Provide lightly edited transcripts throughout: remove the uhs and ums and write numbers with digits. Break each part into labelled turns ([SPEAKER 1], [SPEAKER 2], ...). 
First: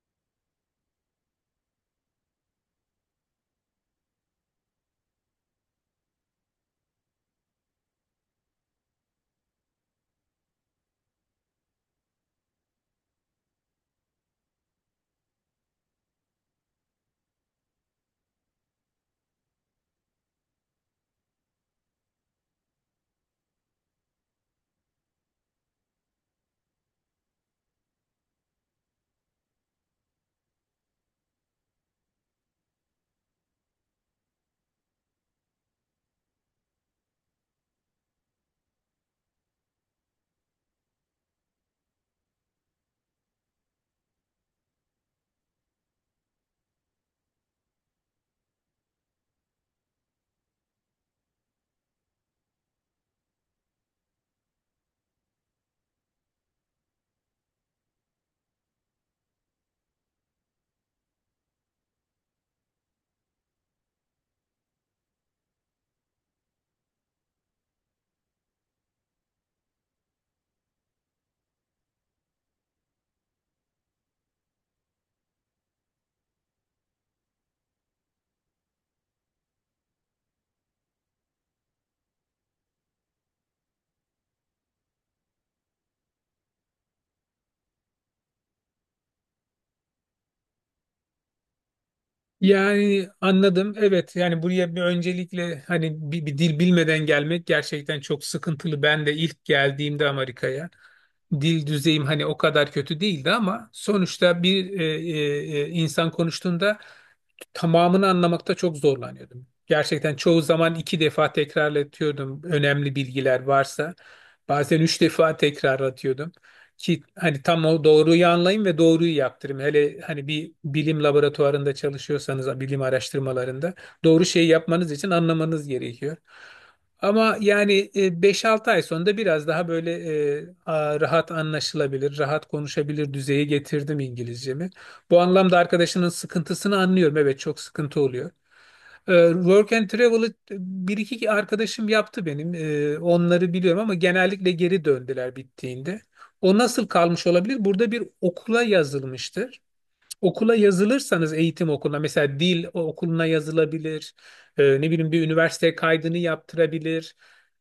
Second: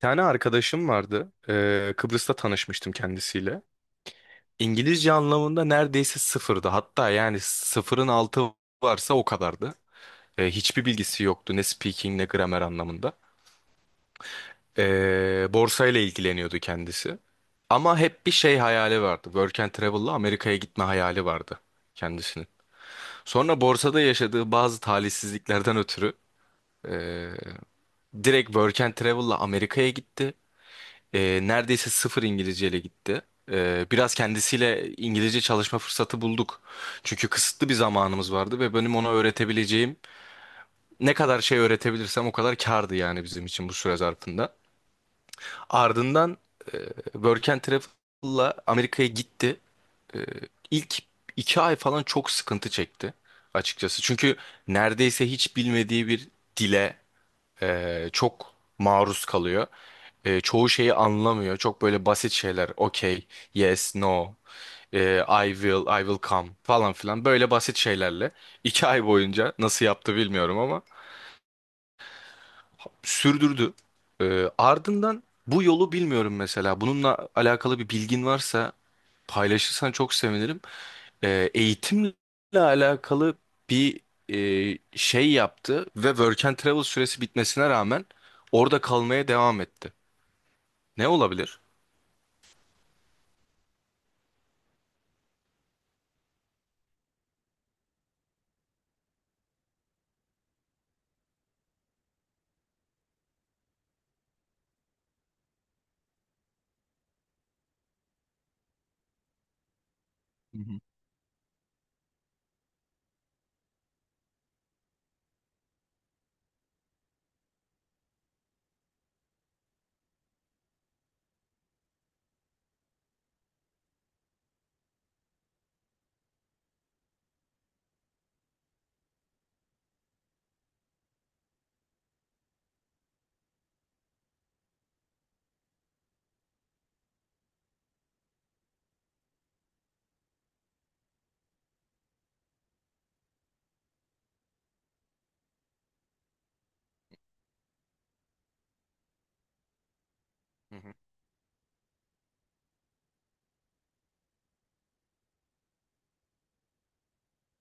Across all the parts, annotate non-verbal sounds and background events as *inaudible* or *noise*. [SPEAKER 1] Tane arkadaşım vardı. Kıbrıs'ta tanışmıştım kendisiyle. İngilizce anlamında neredeyse sıfırdı. Hatta yani sıfırın altı varsa o kadardı. Hiçbir bilgisi yoktu ne speaking ne gramer anlamında. Borsayla ilgileniyordu kendisi. Ama hep bir şey hayali vardı. Work and travel'la Amerika'ya gitme hayali vardı kendisinin. Sonra borsada yaşadığı bazı talihsizliklerden ötürü ee, direkt Work and Travel'la Amerika'ya gitti. Neredeyse sıfır İngilizce ile gitti. Biraz kendisiyle İngilizce çalışma fırsatı bulduk. Çünkü kısıtlı bir zamanımız vardı ve benim ona öğretebileceğim ne kadar şey öğretebilirsem o kadar kârdı yani bizim için bu süre zarfında. Ardından e, Work and Travel'la Amerika'ya gitti. E, ilk 2 ay falan çok sıkıntı çekti açıkçası. Çünkü neredeyse hiç bilmediği bir dile çok maruz kalıyor. Çoğu şeyi anlamıyor. Çok böyle basit şeyler. Okay, yes, no, I will, I will come falan filan. Böyle basit şeylerle. *laughs* 2 ay boyunca nasıl yaptı bilmiyorum ama sürdürdü. Ardından bu yolu bilmiyorum mesela. Bununla alakalı bir bilgin varsa paylaşırsan çok sevinirim. Eğitimle alakalı bir şey yaptı ve Work and Travel süresi bitmesine rağmen orada kalmaya devam etti. Ne olabilir?
[SPEAKER 2] Yani anladım. Evet yani buraya bir öncelikle hani bir dil bilmeden gelmek gerçekten çok sıkıntılı. Ben de ilk geldiğimde Amerika'ya dil düzeyim hani o kadar kötü değildi ama sonuçta bir insan konuştuğunda tamamını anlamakta çok zorlanıyordum. Gerçekten çoğu
[SPEAKER 1] Hı
[SPEAKER 2] zaman
[SPEAKER 1] hı.
[SPEAKER 2] iki defa tekrarlatıyordum önemli bilgiler varsa. Bazen üç defa tekrarlatıyordum ki hani tam o doğruyu anlayayım ve doğruyu yaptırayım. Hele hani bir bilim laboratuvarında çalışıyorsanız, bilim araştırmalarında doğru şeyi yapmanız için anlamanız gerekiyor. Ama yani 5-6 ay sonra da biraz daha böyle rahat anlaşılabilir, rahat konuşabilir düzeye getirdim İngilizcemi. Bu anlamda arkadaşının sıkıntısını anlıyorum. Evet çok sıkıntı oluyor. Work and travel'ı bir iki arkadaşım yaptı benim. Onları biliyorum ama genellikle geri döndüler bittiğinde. O nasıl kalmış olabilir? Burada bir okula yazılmıştır, okula
[SPEAKER 1] Hı hı.
[SPEAKER 2] yazılırsanız eğitim okuluna, mesela dil okuluna yazılabilir. Ne bileyim, bir üniversiteye kaydını yaptırabilir.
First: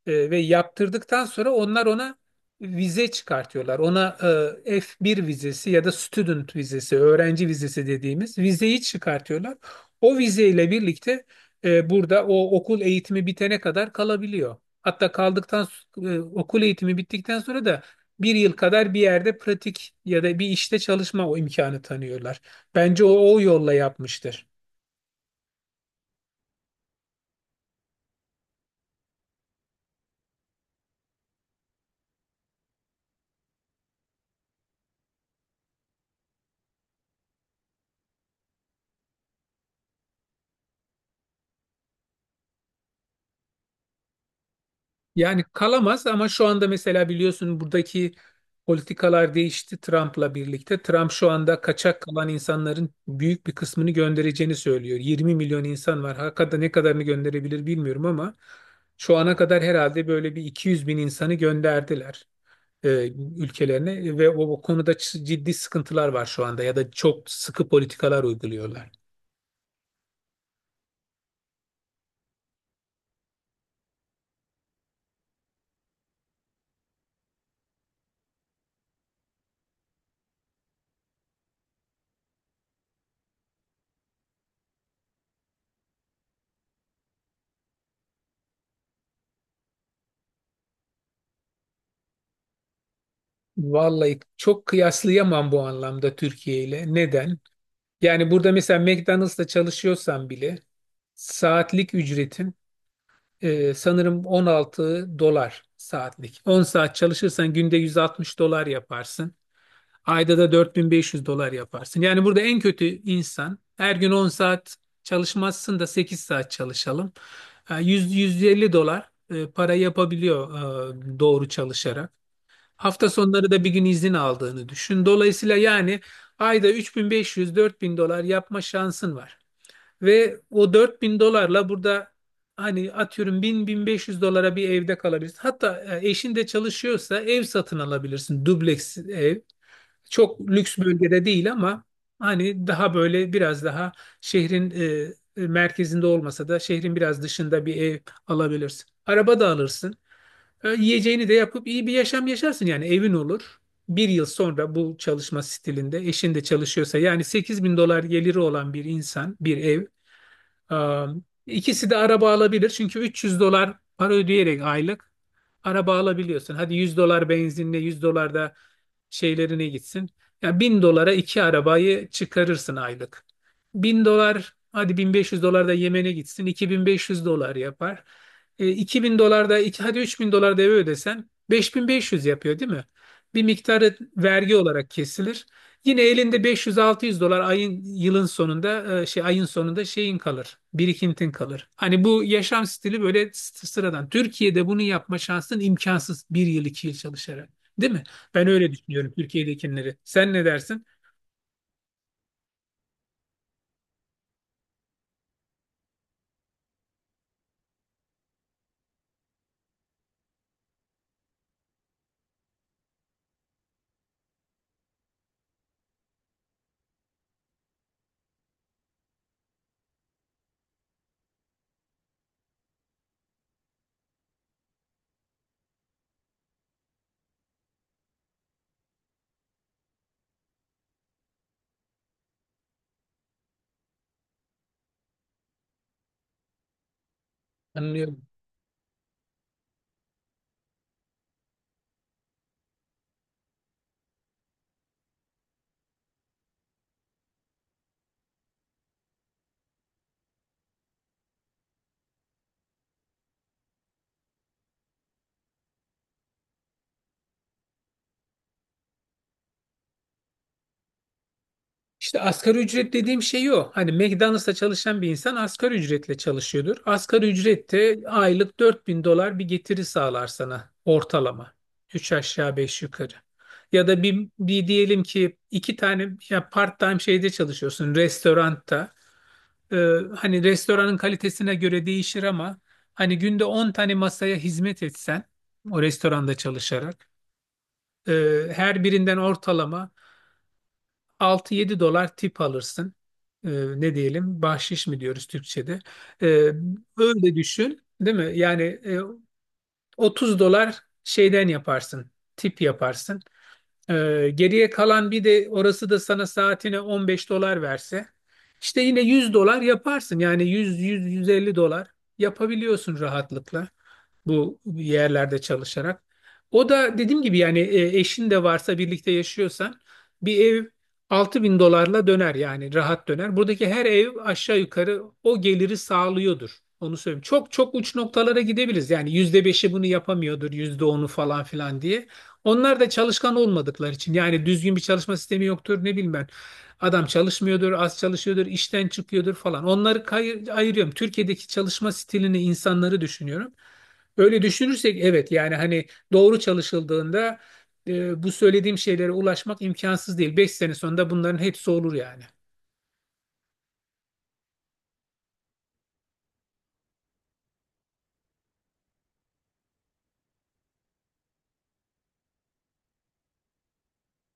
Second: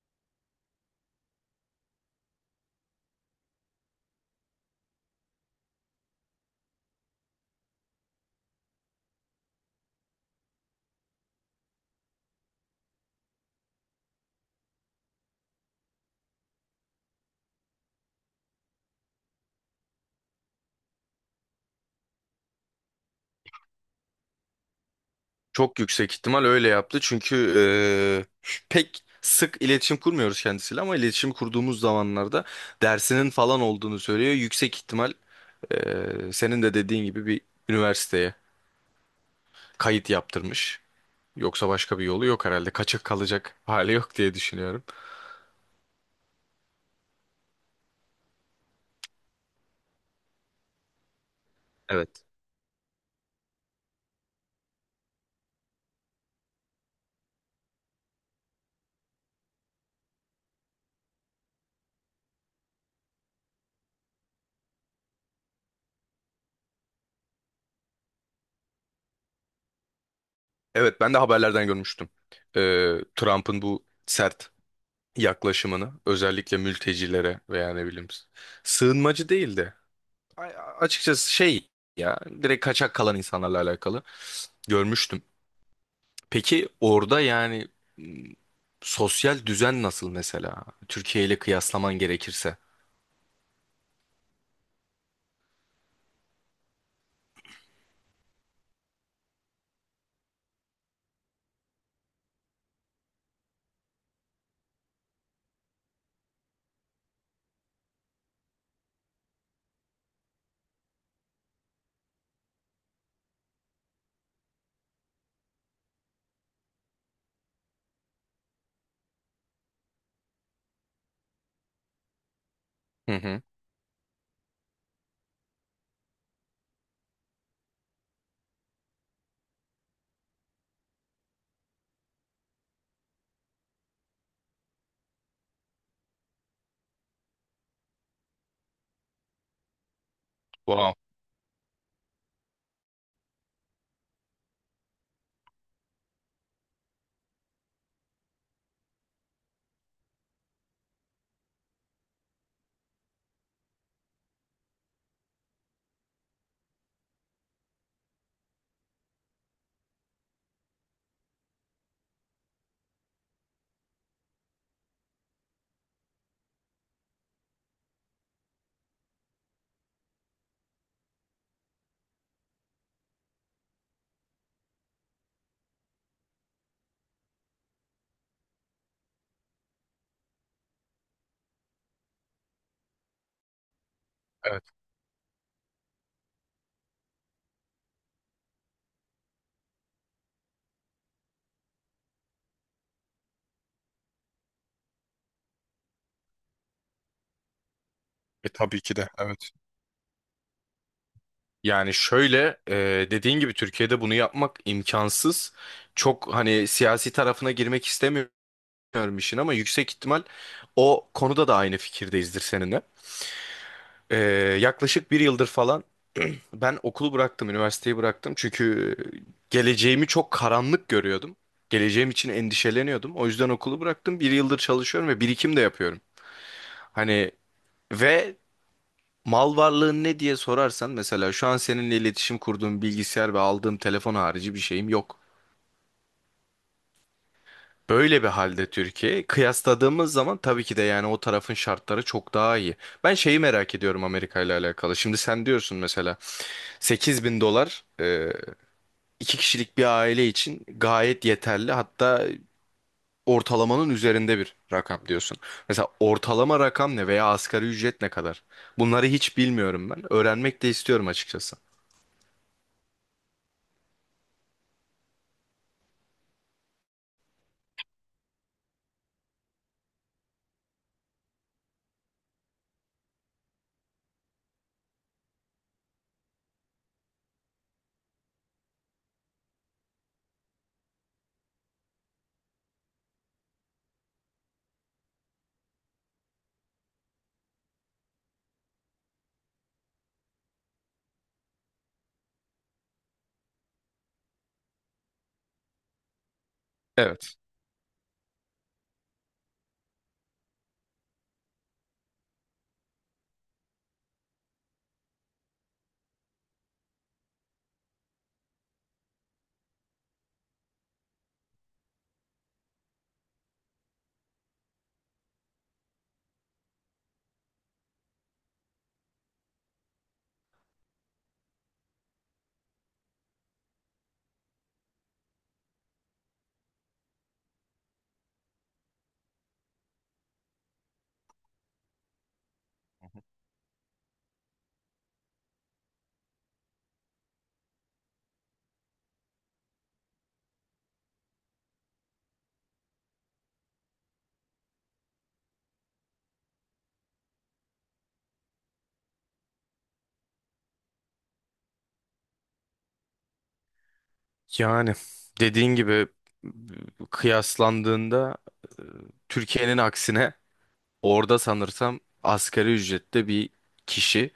[SPEAKER 2] Ve yaptırdıktan sonra onlar ona vize çıkartıyorlar. Ona F1 vizesi ya da student vizesi, öğrenci vizesi dediğimiz vizeyi çıkartıyorlar. O vizeyle birlikte burada o okul eğitimi bitene kadar kalabiliyor. Hatta kaldıktan okul eğitimi bittikten sonra da bir yıl kadar bir yerde pratik ya da bir işte çalışma, o imkanı tanıyorlar. Bence o yolla yapmıştır.
[SPEAKER 1] Çok yüksek ihtimal öyle yaptı. Çünkü e, pek sık iletişim kurmuyoruz kendisiyle ama iletişim kurduğumuz zamanlarda dersinin falan olduğunu söylüyor. Yüksek ihtimal senin de dediğin gibi bir üniversiteye kayıt yaptırmış. Yoksa başka bir yolu yok herhalde. Kaçık kalacak hali yok diye düşünüyorum.
[SPEAKER 2] Yani kalamaz ama şu anda mesela biliyorsun buradaki politikalar değişti Trump'la birlikte. Trump şu anda kaçak
[SPEAKER 1] Evet.
[SPEAKER 2] kalan insanların büyük bir kısmını göndereceğini söylüyor. 20 milyon insan var. Hakikaten ne kadarını gönderebilir bilmiyorum ama şu ana kadar herhalde böyle bir 200 bin insanı gönderdiler e, ülkelerini ve o konuda ciddi sıkıntılar var şu anda ya da çok sıkı politikalar uyguluyorlar.
[SPEAKER 1] Evet, ben de haberlerden görmüştüm. Trump'ın bu sert yaklaşımını özellikle mültecilere veya ne bileyim sığınmacı değildi. A- Açıkçası şey ya direkt kaçak kalan insanlarla alakalı görmüştüm. Peki orada yani m, sosyal düzen nasıl mesela? Türkiye ile kıyaslaman gerekirse.
[SPEAKER 2] Vallahi çok kıyaslayamam bu anlamda Türkiye ile. Neden? Yani burada mesela McDonald's'ta çalışıyorsan bile saatlik ücretin sanırım 16 dolar saatlik. 10 saat çalışırsan günde 160 dolar yaparsın. Ayda da 4500 dolar yaparsın. Yani burada en kötü insan her gün 10 saat çalışmazsın da 8 saat çalışalım. 100-150 dolar para yapabiliyor doğru çalışarak. Hafta
[SPEAKER 1] Hı hı.
[SPEAKER 2] sonları da bir gün izin aldığını düşün. Dolayısıyla yani ayda 3500-4000 dolar yapma şansın var. Ve o 4000 dolarla burada hani atıyorum 1000-1500 dolara bir evde kalabilirsin. Hatta eşin de çalışıyorsa ev satın alabilirsin. Dubleks ev. Çok lüks
[SPEAKER 1] Wow.
[SPEAKER 2] bölgede değil ama hani daha böyle biraz daha şehrin merkezinde olmasa da şehrin biraz dışında bir ev alabilirsin. Araba da alırsın. Yiyeceğini de yapıp iyi bir yaşam yaşarsın, yani evin olur. Bir yıl sonra bu çalışma stilinde eşin de çalışıyorsa yani 8 bin dolar geliri olan bir insan bir ev. e, ikisi de araba alabilir çünkü 300 dolar para ödeyerek aylık araba alabiliyorsun. Hadi 100 dolar benzinle 100 dolar da şeylerine gitsin. Ya bin dolara iki arabayı çıkarırsın aylık. Bin dolar, hadi 1500 dolar da Yemen'e gitsin, 2500 dolar yapar. İki bin dolar da iki, hadi 3000 dolar da eve ödesen 5500 yapıyor değil mi? Bir miktarı vergi
[SPEAKER 1] Evet.
[SPEAKER 2] olarak kesilir. Yine elinde beş yüz altı yüz dolar ayın yılın sonunda, ayın sonunda şeyin kalır. Birikintin kalır. Hani bu yaşam stili böyle sıradan. Türkiye'de bunu yapma şansın imkansız bir yıl iki yıl çalışarak. Değil mi? Ben öyle
[SPEAKER 1] Tabii ki de.
[SPEAKER 2] düşünüyorum
[SPEAKER 1] Evet.
[SPEAKER 2] Türkiye'dekileri. Sen ne dersin?
[SPEAKER 1] Yani şöyle dediğin gibi Türkiye'de bunu yapmak imkansız. Çok hani siyasi tarafına girmek istemiyorum işin ama yüksek ihtimal o konuda da aynı fikirdeyizdir seninle. E, yaklaşık bir yıldır falan ben okulu bıraktım, üniversiteyi bıraktım. Çünkü geleceğimi çok karanlık görüyordum. Geleceğim için endişeleniyordum. O yüzden okulu bıraktım. Bir yıldır çalışıyorum ve birikim de yapıyorum. Hani ve mal varlığın ne diye sorarsan mesela şu an seninle iletişim kurduğum bilgisayar ve aldığım telefon harici bir şeyim yok. Böyle
[SPEAKER 2] Anlıyorum.
[SPEAKER 1] bir halde Türkiye kıyasladığımız zaman tabii ki de yani o tarafın şartları çok daha iyi. Ben şeyi merak ediyorum Amerika ile alakalı. Şimdi sen diyorsun mesela 8.000 dolar 2 kişilik bir aile için gayet yeterli. Hatta ortalamanın üzerinde bir rakam diyorsun. Mesela ortalama rakam ne veya asgari ücret ne kadar? Bunları hiç bilmiyorum ben. Öğrenmek de istiyorum açıkçası.
[SPEAKER 2] İşte asgari ücret dediğim şey o. Hani McDonald's'ta çalışan bir insan asgari ücretle çalışıyordur. Asgari ücrette aylık 4000 dolar bir getiri sağlar sana ortalama. Üç aşağı 5 yukarı. Ya da bir diyelim ki iki tane, ya part-time şeyde çalışıyorsun restoranda. Ee, Hani restoranın kalitesine göre değişir ama hani günde 10 tane masaya hizmet etsen o restoranda çalışarak her birinden ortalama 6-7 dolar tip alırsın. Ee, Ne diyelim? Bahşiş mi diyoruz Türkçe'de? Ee, Öyle
[SPEAKER 1] Evet.
[SPEAKER 2] düşün, değil mi? Yani 30 dolar şeyden yaparsın, tip yaparsın. Geriye kalan bir de orası da sana saatine 15 dolar verse, işte yine 100 dolar yaparsın. Yani 100-100-150 dolar yapabiliyorsun rahatlıkla bu yerlerde çalışarak. O da dediğim gibi yani eşin de varsa birlikte yaşıyorsan bir ev 6000 dolarla döner yani rahat döner. Buradaki her ev aşağı yukarı o geliri sağlıyordur. Onu söyleyeyim. Çok çok uç noktalara gidebiliriz. Yani %5'i bunu yapamıyordur, %10'u falan filan diye. Onlar da
[SPEAKER 1] Hı hı.
[SPEAKER 2] çalışkan olmadıkları için yani düzgün bir çalışma sistemi yoktur, ne bilmem. Adam çalışmıyordur, az çalışıyordur, işten çıkıyordur falan. Onları ayırıyorum. Türkiye'deki çalışma stilini, insanları düşünüyorum. Öyle düşünürsek evet yani hani doğru çalışıldığında bu söylediğim şeylere ulaşmak imkansız değil. 5 sene sonunda bunların hepsi olur yani.
[SPEAKER 1] Yani dediğin gibi kıyaslandığında e, Türkiye'nin aksine orada sanırsam asgari ücrette bir kişi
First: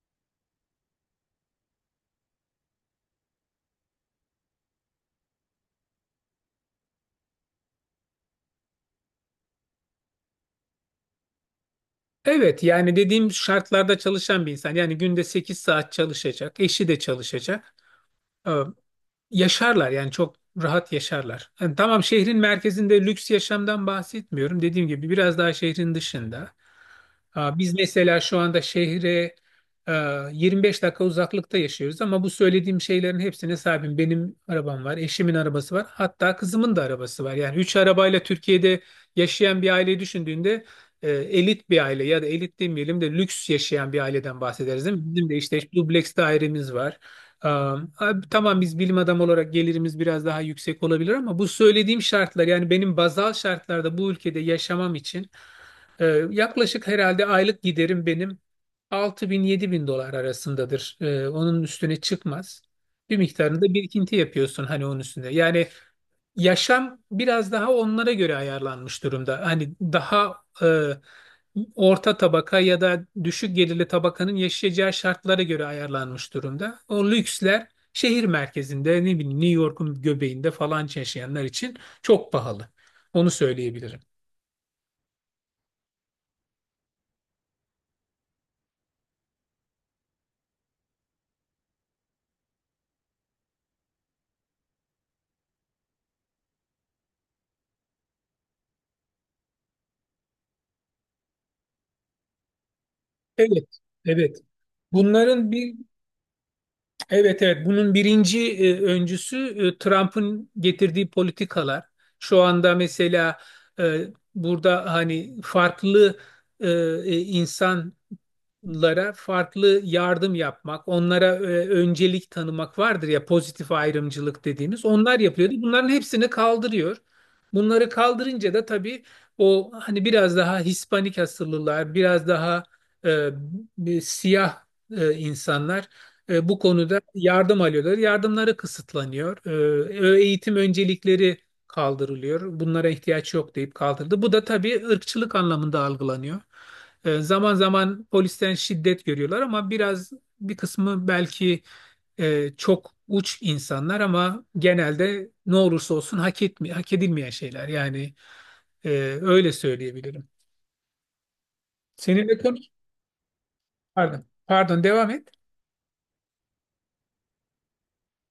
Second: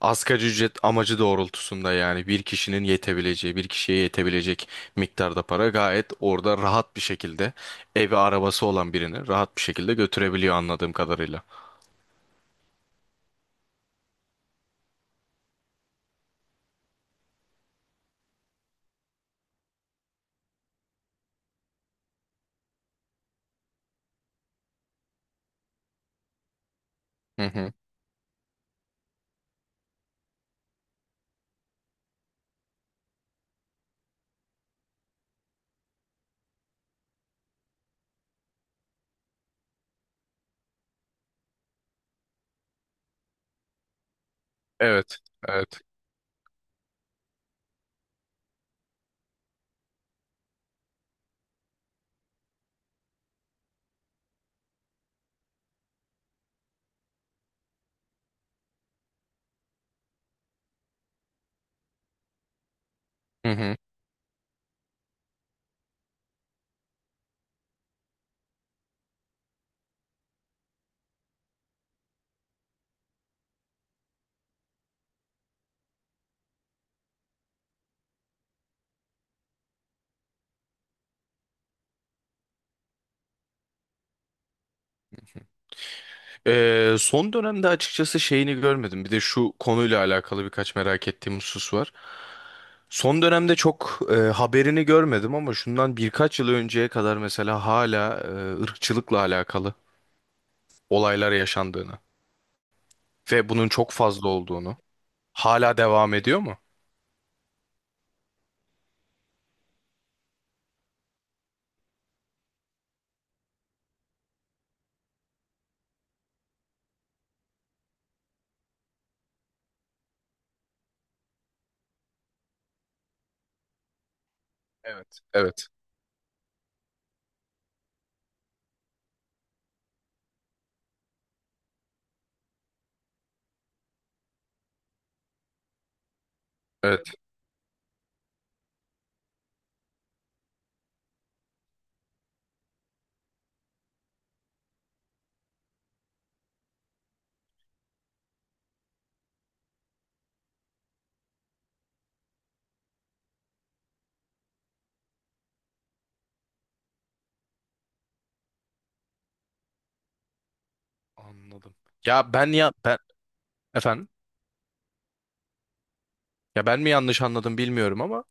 [SPEAKER 1] asgari ücret amacı doğrultusunda yani bir kişinin yetebileceği bir kişiye yetebilecek miktarda para gayet orada rahat bir şekilde evi arabası olan birini rahat bir şekilde götürebiliyor anladığım kadarıyla.
[SPEAKER 2] Evet yani dediğim şartlarda çalışan bir insan, yani günde 8 saat çalışacak, eşi de çalışacak. Tamam, yaşarlar yani çok rahat yaşarlar. Yani tamam, şehrin merkezinde lüks yaşamdan bahsetmiyorum. Dediğim gibi biraz daha şehrin dışında.
[SPEAKER 1] Hı
[SPEAKER 2] Aa, biz
[SPEAKER 1] hı.
[SPEAKER 2] mesela şu anda şehre e, 25 dakika uzaklıkta yaşıyoruz ama bu söylediğim şeylerin hepsine sahibim. Benim arabam var, eşimin arabası var, hatta kızımın da arabası var. Yani 3 arabayla Türkiye'de yaşayan bir aileyi düşündüğünde elit bir aile, ya da elit demeyelim de lüks yaşayan bir aileden bahsederiz değil mi?
[SPEAKER 1] Evet,
[SPEAKER 2] Bizim de işte
[SPEAKER 1] evet.
[SPEAKER 2] dubleks dairemiz var. Abi, tamam, biz bilim adamı olarak gelirimiz biraz daha yüksek olabilir ama bu söylediğim şartlar, yani benim bazal şartlarda bu ülkede yaşamam için e, yaklaşık herhalde aylık giderim benim 6000 bin dolar arasındadır. Onun üstüne çıkmaz. Bir
[SPEAKER 1] Hı
[SPEAKER 2] miktarında
[SPEAKER 1] hı.
[SPEAKER 2] birikinti yapıyorsun hani onun üstünde. Yani yaşam biraz daha onlara göre ayarlanmış durumda. Hani daha orta tabaka ya da düşük gelirli tabakanın yaşayacağı şartlara göre ayarlanmış durumda. O lüksler şehir merkezinde, ne bileyim, New York'un göbeğinde falan yaşayanlar için çok pahalı. Onu söyleyebilirim.
[SPEAKER 1] Son dönemde açıkçası şeyini görmedim. Bir de şu konuyla alakalı birkaç merak ettiğim husus var. Son dönemde çok haberini görmedim ama şundan birkaç yıl önceye kadar mesela hala ırkçılıkla alakalı olaylar yaşandığını ve
[SPEAKER 2] Evet,
[SPEAKER 1] bunun çok fazla
[SPEAKER 2] evet.
[SPEAKER 1] olduğunu,
[SPEAKER 2] Bunların bir
[SPEAKER 1] hala devam ediyor mu?
[SPEAKER 2] Evet, evet, bunun birinci öncüsü Trump'ın getirdiği politikalar. Şu anda mesela e, burada hani farklı e, insan lara farklı yardım yapmak, onlara öncelik tanımak vardır ya, pozitif ayrımcılık dediğimiz. Onlar
[SPEAKER 1] Evet.
[SPEAKER 2] yapıyordu.
[SPEAKER 1] Evet.
[SPEAKER 2] Bunların hepsini kaldırıyor. Bunları kaldırınca da tabii o hani biraz daha Hispanik asıllılar, biraz daha e, bir siyah insanlar bu konuda
[SPEAKER 1] Evet.
[SPEAKER 2] yardım alıyorlar. Yardımları kısıtlanıyor. Eğitim öncelikleri kaldırılıyor. Bunlara ihtiyaç yok deyip kaldırdı. Bu da tabii ırkçılık anlamında algılanıyor. Zaman zaman polisten şiddet görüyorlar ama biraz, bir kısmı belki çok uç insanlar ama genelde ne olursa olsun hak edilmeyen şeyler. Yani e, öyle söyleyebilirim.
[SPEAKER 1] Anladım.
[SPEAKER 2] Senin
[SPEAKER 1] Ya ben
[SPEAKER 2] ekonomik...
[SPEAKER 1] ya ben Efendim,
[SPEAKER 2] Pardon, pardon, devam et.
[SPEAKER 1] ya ben mi yanlış anladım bilmiyorum ama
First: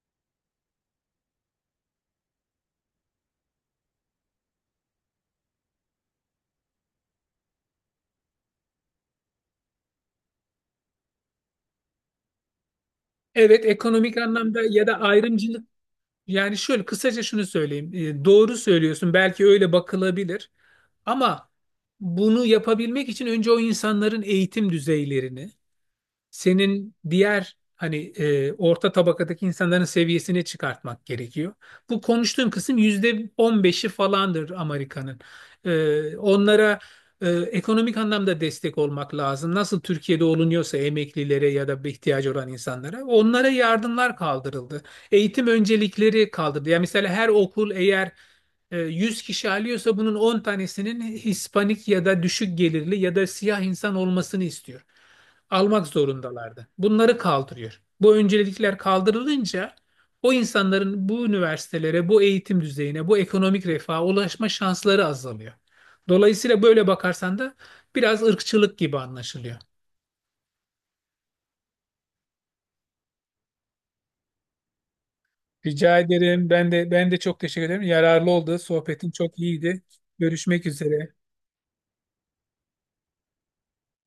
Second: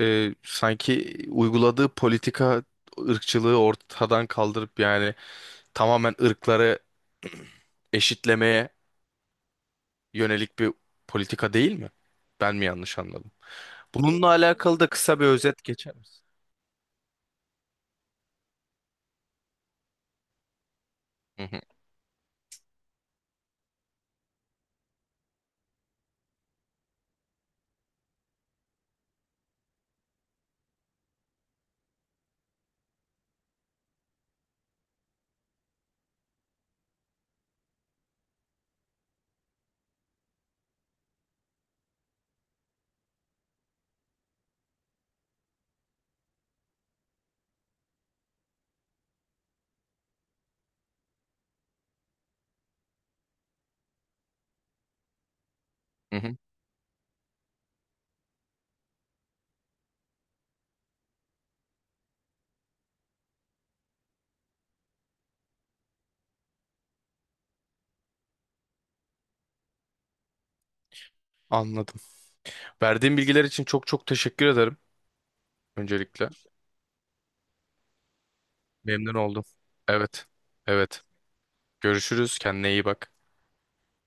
[SPEAKER 1] sanki uyguladığı politika ırkçılığı ortadan kaldırıp yani tamamen ırkları *clears throat* eşitlemeye yönelik bir politika değil mi? Ben mi yanlış anladım?
[SPEAKER 2] Evet, ekonomik
[SPEAKER 1] Bununla
[SPEAKER 2] anlamda
[SPEAKER 1] alakalı da
[SPEAKER 2] ya da
[SPEAKER 1] kısa bir özet
[SPEAKER 2] ayrımcılık,
[SPEAKER 1] geçer misin?
[SPEAKER 2] yani şöyle kısaca şunu söyleyeyim. Doğru söylüyorsun, belki öyle bakılabilir
[SPEAKER 1] Hı
[SPEAKER 2] ama
[SPEAKER 1] hı,
[SPEAKER 2] bunu yapabilmek için önce o insanların eğitim düzeylerini senin diğer hani orta tabakadaki insanların seviyesine çıkartmak gerekiyor. Bu konuştuğum kısım %15'i falandır Amerika'nın. Onlara ekonomik anlamda destek olmak lazım. Nasıl Türkiye'de olunuyorsa emeklilere ya da bir ihtiyacı olan insanlara, onlara yardımlar kaldırıldı. Eğitim öncelikleri kaldırıldı. Yani mesela her okul eğer 100 kişi alıyorsa bunun 10 tanesinin Hispanik ya da düşük gelirli ya da siyah insan olmasını istiyor, almak
[SPEAKER 1] hı hı.
[SPEAKER 2] zorundalardı. Bunları kaldırıyor. Bu öncelikler kaldırılınca o insanların bu üniversitelere, bu eğitim düzeyine, bu ekonomik refaha ulaşma şansları azalıyor. Dolayısıyla böyle bakarsan da biraz ırkçılık gibi anlaşılıyor.
[SPEAKER 1] Anladım. Verdiğin bilgiler için çok çok teşekkür ederim
[SPEAKER 2] Rica
[SPEAKER 1] öncelikle.
[SPEAKER 2] ederim. Ben de, ben de çok teşekkür ederim. Yararlı oldu. Sohbetin
[SPEAKER 1] Memnun
[SPEAKER 2] çok
[SPEAKER 1] oldum.
[SPEAKER 2] iyiydi.
[SPEAKER 1] Evet.
[SPEAKER 2] Görüşmek
[SPEAKER 1] Evet.
[SPEAKER 2] üzere.
[SPEAKER 1] Görüşürüz. Kendine iyi bak.